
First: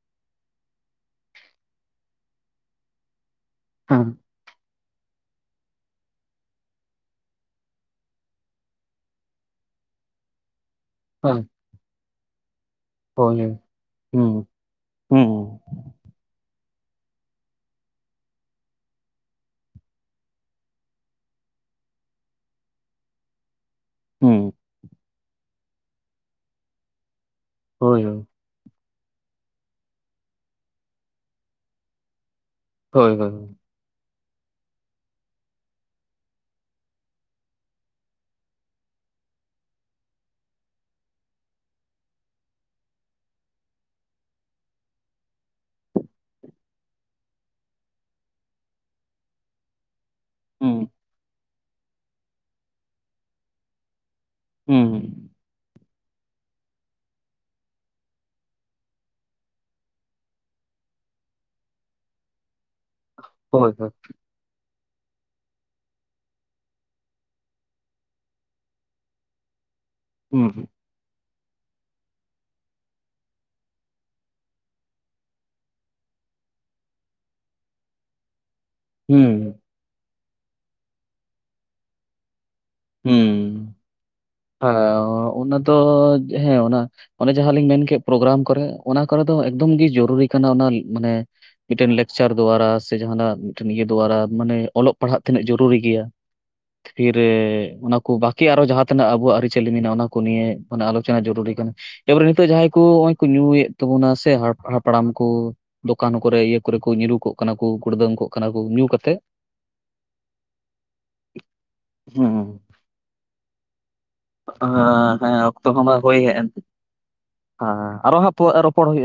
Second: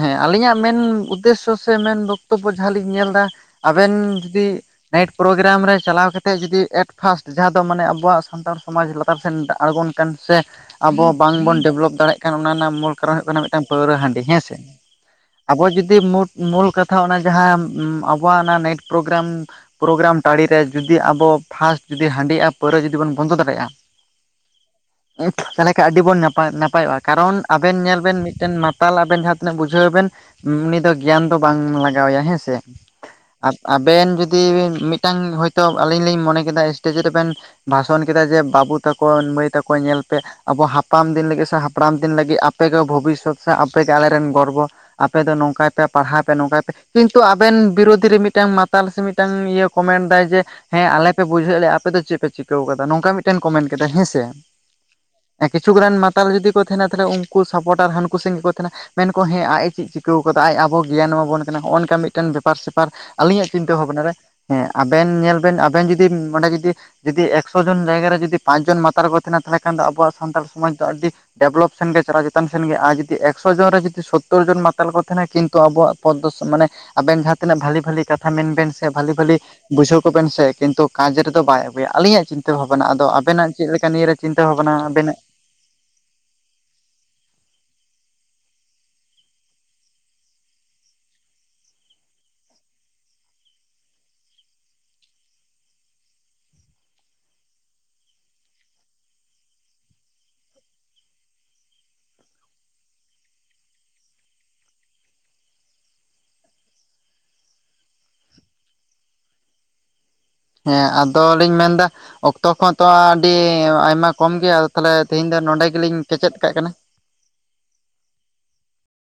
ᱦᱮᱸ ᱟᱹᱞᱤᱧᱟᱜ ᱢᱮᱱ ᱩᱫᱽᱫᱮᱥᱥᱚ ᱥᱮ ᱢᱮᱱ ᱵᱚᱠᱛᱚᱵᱽᱵᱚ ᱡᱟᱦᱟᱸ ᱞᱤᱧ ᱧᱮᱞ ᱮᱫᱟ ᱟᱵᱤᱱ ᱦᱮᱸ ᱡᱩᱫᱤ ᱱᱟᱭᱤᱴ ᱯᱨᱳᱜᱨᱟᱢ ᱨᱮ ᱪᱟᱞᱟᱣ ᱠᱟᱛᱮᱫ ᱡᱩᱫᱤ ᱮᱴ ᱯᱷᱟᱥᱴ ᱡᱟᱦᱟᱸ ᱫᱚ ᱢᱟᱱᱮ ᱟᱵᱚᱣᱟᱜ ᱥᱟᱱᱛᱟᱲ ᱥᱚᱢᱟᱡᱽ ᱞᱟᱛᱼᱼ ᱞᱟᱛᱟᱨ ᱥᱮᱱ ᱟᱬᱜᱚᱱ ᱠᱟᱱ ᱥᱮ ᱟᱵᱚ ᱦᱮᱸ ᱵᱟᱝᱵᱚᱱ ᱰᱮᱵᱷᱞᱚᱯ ᱫᱟᱲᱮᱭᱟᱜ ᱠᱟᱱ, ᱚᱱᱟ ᱨᱮᱱᱟᱜ ᱢᱩᱞ ᱠᱟᱨᱚᱱ ᱦᱩᱭᱩᱜ ᱦᱳᱭ ᱠᱟᱱᱟ ᱦᱳᱭ ᱢᱤᱫᱴᱟᱝ ᱯᱟᱹᱣᱨᱟᱹ, ᱦᱟᱺᱰᱤ ᱦᱩᱸ ᱦᱮᱸ ᱥᱮ ᱦᱩᱸ ᱾ ᱟᱵᱚ ᱡᱩᱫᱤ ᱢᱩᱴ ᱢᱩᱞ ᱠᱟᱛᱷᱟ ᱚᱱᱟ ᱡᱟᱦᱟᱸ ᱟᱵᱚᱣᱟᱜ ᱚᱱᱟ ᱱᱟᱭᱤᱴ ᱯᱨᱳᱜᱨᱟᱢᱼᱼ ᱯᱨᱳᱜᱨᱟᱢ ᱴᱟᱺᱰᱤ ᱨᱮ ᱡᱩᱫᱤ ᱟᱵᱚ ᱯᱷᱟᱥᱴ ᱡᱩᱫᱤ ᱦᱟᱺᱰᱤ ᱟᱨ ᱯᱟᱹᱣᱨᱟᱹ ᱡᱩᱫᱤ ᱵᱚᱱ ᱵᱚᱱᱫᱚ ᱫᱟᱲᱮᱭᱟᱜᱼᱟ ᱦᱩᱸ ᱾ ᱧᱩᱛ ᱛᱟᱦᱚᱞᱮ ᱠᱷᱟᱱ ᱟᱹᱰᱤ ᱵᱚᱱ ᱱᱟᱯᱟᱭ ᱱᱟᱯᱟᱭᱚᱜᱼᱟ ᱠᱟᱨᱚᱱ ᱟᱵᱮᱱ ᱧᱮᱞ ᱦᱳᱭ ᱵᱮᱱ ᱦᱳᱭ ᱢᱤᱫᱴᱮᱱ ᱢᱟᱛᱼᱼ ᱢᱟᱛᱟᱞ ᱟᱵᱮᱱ ᱡᱟᱦᱟᱸ ᱛᱤᱱᱟᱹᱜ ᱵᱩᱡᱷᱟᱹᱣ ᱵᱮᱱ ᱩᱱᱤ ᱫᱚ ᱜᱮᱭᱟᱱ ᱫᱚ ᱵᱟᱝ ᱞᱟᱜᱟᱣ ᱟᱭᱟ ᱦᱮᱸ ᱥᱮ ᱦᱳᱭ ᱦᱳᱭ ᱾ ᱟᱨ ᱟᱵᱮᱱ ᱡᱩᱫᱤ ᱢᱤᱫᱴᱟᱝ ᱦᱚᱭ ᱛᱚ ᱟᱹᱞᱤᱧ ᱞᱤᱧ ᱢᱚᱱᱮ ᱠᱮᱫᱟ ᱥᱴᱮᱡ ᱨᱮᱵᱮᱱ ᱵᱷᱟᱥᱚᱱ ᱠᱮᱫᱟ ᱡᱮ ᱵᱟᱹᱵᱩ ᱛᱟᱠᱚ, ᱢᱟᱹᱭ ᱛᱟᱠᱚ ᱧᱮᱞ ᱯᱮ ᱟᱵᱚ ᱦᱟᱯᱟᱢ ᱫᱤᱱ ᱞᱟᱹᱜᱤᱫ ᱥᱮ ᱦᱟᱯᱲᱟᱢ ᱫᱤᱱ ᱞᱟᱜᱤᱫ ᱟᱯᱮ ᱜᱮ ᱵᱷᱚᱵᱤᱥᱥᱚᱛ ᱥᱮ ᱟᱯᱮᱜᱮ ᱟᱞᱮᱨᱮᱱ ᱜᱚᱨᱵᱚ ᱟᱯᱮ ᱫᱚ ᱱᱚᱝᱠᱟᱭ ᱯᱮ ᱯᱟᱲᱦᱟᱣ ᱯᱮ ᱱᱚᱝᱠᱟᱭ ᱯᱮ, ᱠᱤᱱᱛᱩ ᱟᱵᱮᱱ ᱵᱤᱨᱳᱫᱷᱤ ᱨᱮ ᱢᱤᱫᱴᱟᱝ ᱢᱟᱛᱟᱞ ᱥᱮ ᱢᱤᱫᱴᱟᱝ ᱤᱭᱟᱹ ᱠᱚᱢᱮᱱᱴ ᱫᱟᱭ ᱡᱮ ᱦᱩᱸ ᱦᱮᱸ ᱟᱞᱮ ᱯᱮ ᱵᱩᱡᱷᱟᱹᱣ ᱞᱮᱭᱟ ᱟᱯᱮ ᱫᱚ ᱪᱮᱫ ᱯᱮ ᱪᱤᱠᱟᱹ ᱠᱟᱫᱟ, ᱱᱚᱝᱠᱟ ᱢᱤᱫᱴᱮᱱ ᱠᱚᱢᱮᱱᱴ ᱠᱮᱫᱟ ᱦᱮᱸᱥᱮ ᱾ ᱦᱩᱸ ᱦᱩᱸ ᱾ ᱠᱤᱪᱷᱩ ᱜᱟᱱ ᱢᱟᱛᱟᱞ ᱡᱩᱫᱤ ᱠᱚ ᱛᱟᱦᱮᱱᱟ ᱛᱟᱦᱚᱞᱮ ᱩᱱᱠᱩ ᱥᱟᱯᱚᱴᱟᱨ ᱦᱟᱹᱱᱠᱩ ᱥᱮᱫ ᱜᱮ ᱠᱚ ᱛᱟᱦᱮᱱᱟ ᱾ ᱢᱮᱱᱠᱚ ᱦᱮᱸ ᱟᱡ ᱪᱮᱫ ᱮ ᱪᱤᱠᱟᱹᱣ ᱠᱟᱫᱟ ᱟᱡ ᱟᱵᱚ ᱜᱮᱭᱟᱱ ᱮᱢᱟᱵᱚᱱ ᱠᱟᱱᱟ ᱱᱚᱜᱼᱚ ᱱᱚᱝᱠᱟ ᱢᱤᱫ ᱢᱤᱫᱴᱮᱱ ᱵᱮᱯᱟᱨ ᱥᱮᱯᱟᱨ ᱟᱞᱤᱧᱟᱜ ᱦᱳᱭ ᱪᱤᱱᱛᱟᱹ ᱦᱳᱭ ᱵᱷᱟᱵᱱᱟ ᱨᱮ, ᱦᱮᱸ ᱟᱵᱮᱱ ᱧᱮᱞ ᱵᱮᱱ ᱟᱵᱮᱱ ᱡᱩᱫᱤ ᱚᱸᱰᱮ ᱡᱩᱫᱤ ᱡᱩᱫᱤ ᱮᱠᱥᱚ ᱡᱚᱱ ᱡᱟᱭᱜᱟ ᱨᱮ ᱡᱩᱫᱤ ᱯᱟᱸᱪ ᱡᱚᱱ ᱢᱟᱛᱟᱨ ᱠᱚ ᱛᱟᱦᱮᱱᱟ ᱛᱟᱦᱚᱞᱮ ᱠᱷᱟᱱ ᱫᱚ ᱟᱵᱚᱣᱟᱜ ᱥᱟᱱᱛᱟᱲ ᱦᱩᱸ ᱥᱚᱢᱟᱡᱽ ᱫᱚ ᱟᱹᱰᱤ ᱰᱮᱵᱷᱞᱚᱯ ᱥᱮᱱ ᱜᱮ ᱪᱟᱞᱟᱣ ᱪᱮᱛᱟᱱ ᱥᱮᱱ ᱜᱮ, ᱟᱨ ᱡᱩᱫᱤ ᱮᱠᱥᱚ ᱡᱚᱱ ᱨᱮ ᱡᱩᱫᱤ ᱥᱳᱛᱛᱳᱨ ᱡᱚᱱ ᱢᱟᱛᱟᱞ ᱠᱚ ᱛᱟᱦᱮᱱᱟ ᱠᱤᱱᱛᱩ ᱟᱵᱚᱣᱟᱜ ᱯᱚᱫ ᱫᱚ ᱢᱟᱱᱮ ᱟᱵᱮᱱ ᱡᱟᱦᱟᱸ ᱛᱤᱱᱟᱹᱜ ᱵᱷᱟᱞᱤ ᱵᱷᱟᱞᱤ ᱠᱟᱛᱷᱟ ᱢᱮᱱ ᱵᱮᱱᱼᱼ ᱥᱮ ᱵᱷᱟᱞᱤ ᱦᱩᱸ ᱵᱷᱟᱞᱤ ᱵᱩᱡᱷᱟᱹᱣ ᱠᱚᱵᱮᱱ ᱥᱮ ᱠᱤᱱᱛᱩ ᱠᱟᱡᱽ ᱨᱮᱫᱚ ᱵᱟᱭ ᱟᱹᱜᱩᱭᱟ, ᱟᱞᱤᱧᱟᱜ ᱪᱤᱱᱛᱟᱹ ᱵᱷᱟᱵᱱᱟ ᱟᱫᱚ ᱟᱵᱮᱱᱟᱜ ᱪᱮᱫ ᱦᱩᱸ ᱞᱮᱠᱟ ᱱᱤᱭᱟᱹᱨᱮ ᱪᱤᱱᱛᱟᱹ ᱵᱷᱟᱵᱱᱟ ᱟᱵᱱᱟᱜ? ᱛᱚ ᱦᱮᱸ ᱚᱱᱟᱼᱼ ᱚᱱᱮ ᱡᱟᱦᱟᱸ ᱞᱤᱧ ᱢᱮᱱ ᱠᱮᱫ ᱯᱨᱳᱜᱨᱟᱢ ᱠᱚᱨᱮ ᱚᱱᱟ ᱠᱚᱨᱮ ᱫᱚ ᱮᱠᱫᱚᱢ ᱜᱮ ᱡᱚᱨᱩᱨᱤ ᱠᱟᱱᱟ, ᱚᱱᱟ ᱢᱟᱱᱮᱼᱼ ᱢᱤᱫᱴᱮᱱ ᱞᱟᱠᱪᱟᱨ ᱫᱩᱣᱟᱨᱟ ᱥᱮ ᱡᱟᱦᱟ ᱱᱟᱜ ᱢᱤᱫᱴᱮᱱ ᱤᱭᱟᱹ ᱫᱩᱣᱟᱨᱟ ᱢᱟᱱᱮ ᱚᱞᱚᱜ ᱯᱟᱲᱦᱟᱜ ᱛᱤᱱᱟᱹᱜ ᱡᱚᱨᱩᱨᱤ ᱜᱮᱭᱟ ᱾ ᱯᱷᱤᱨᱮ ᱚᱱᱟ ᱠᱚ ᱵᱟᱠᱤ ᱟᱨᱚ ᱡᱟᱦᱟᱸᱼᱼ ᱚᱱᱟ ᱟᱵᱚᱣᱟᱜ ᱟᱹᱨᱤᱪᱟᱹᱞᱤ ᱢᱮᱱᱟᱜᱼᱟ ᱚᱱᱟ ᱠᱚ ᱱᱤᱭᱮ ᱢᱟᱱᱮ ᱟᱞᱳᱪᱚᱱᱟ ᱡᱚᱨᱩᱨᱤ ᱠᱟᱱᱟ ᱾ ᱮᱵᱟᱨᱮ ᱱᱤᱛᱚᱜ ᱡᱟᱦᱟᱸᱭ ᱠᱚ ᱱᱚᱜ-ᱚᱭ ᱠᱚ ᱧᱩᱭᱮᱫ ᱛᱟᱵᱚᱱᱟ ᱥᱮ ᱦᱟᱯᱲᱟᱢ ᱠᱚᱼᱼ ᱫᱚᱠᱟᱱ ᱠᱚᱨᱮ ᱤᱭᱟᱹ ᱠᱚᱨᱮ ᱠᱚ ᱧᱩᱨᱩ ᱠᱚᱜ ᱠᱟᱱᱟ ᱠᱚ ᱜᱩᱲᱫᱟᱹᱢ ᱠᱚᱜ ᱠᱟᱱᱟ ᱠᱚ ᱧᱩ ᱠᱟᱛᱮ ᱾ ᱦᱮᱸ ᱟᱫᱚ ᱞᱤᱧ ᱢᱮᱱᱫᱟ ᱦᱮᱸ ᱚᱠᱛᱚ ᱠᱚᱦᱚᱸ ᱛᱚ ᱟᱹᱰᱤ ᱟᱭᱢᱟᱼᱼ ᱠᱚᱢ ᱜᱮᱭᱟ, ᱟᱫᱚ ᱛᱟᱦᱚᱞᱮ ᱛᱮᱦᱮᱧ ᱦᱮᱸ ᱫᱚ ᱱᱚᱰᱮ ᱚᱠᱛᱚ ᱦᱚᱸ ᱢᱟ ᱜᱮᱞᱤᱧ ᱦᱳᱭ ᱠᱮᱪᱮᱫ ᱦᱮᱡ ᱮᱱ ᱠᱟᱜ ᱠᱟᱱᱟ ᱾ ᱦᱮᱸ ᱟᱨᱚ ᱦᱟᱸᱜ ᱯᱚ ᱨᱚᱯᱚᱲ ᱦᱩᱭᱩᱜᱼᱟ ᱾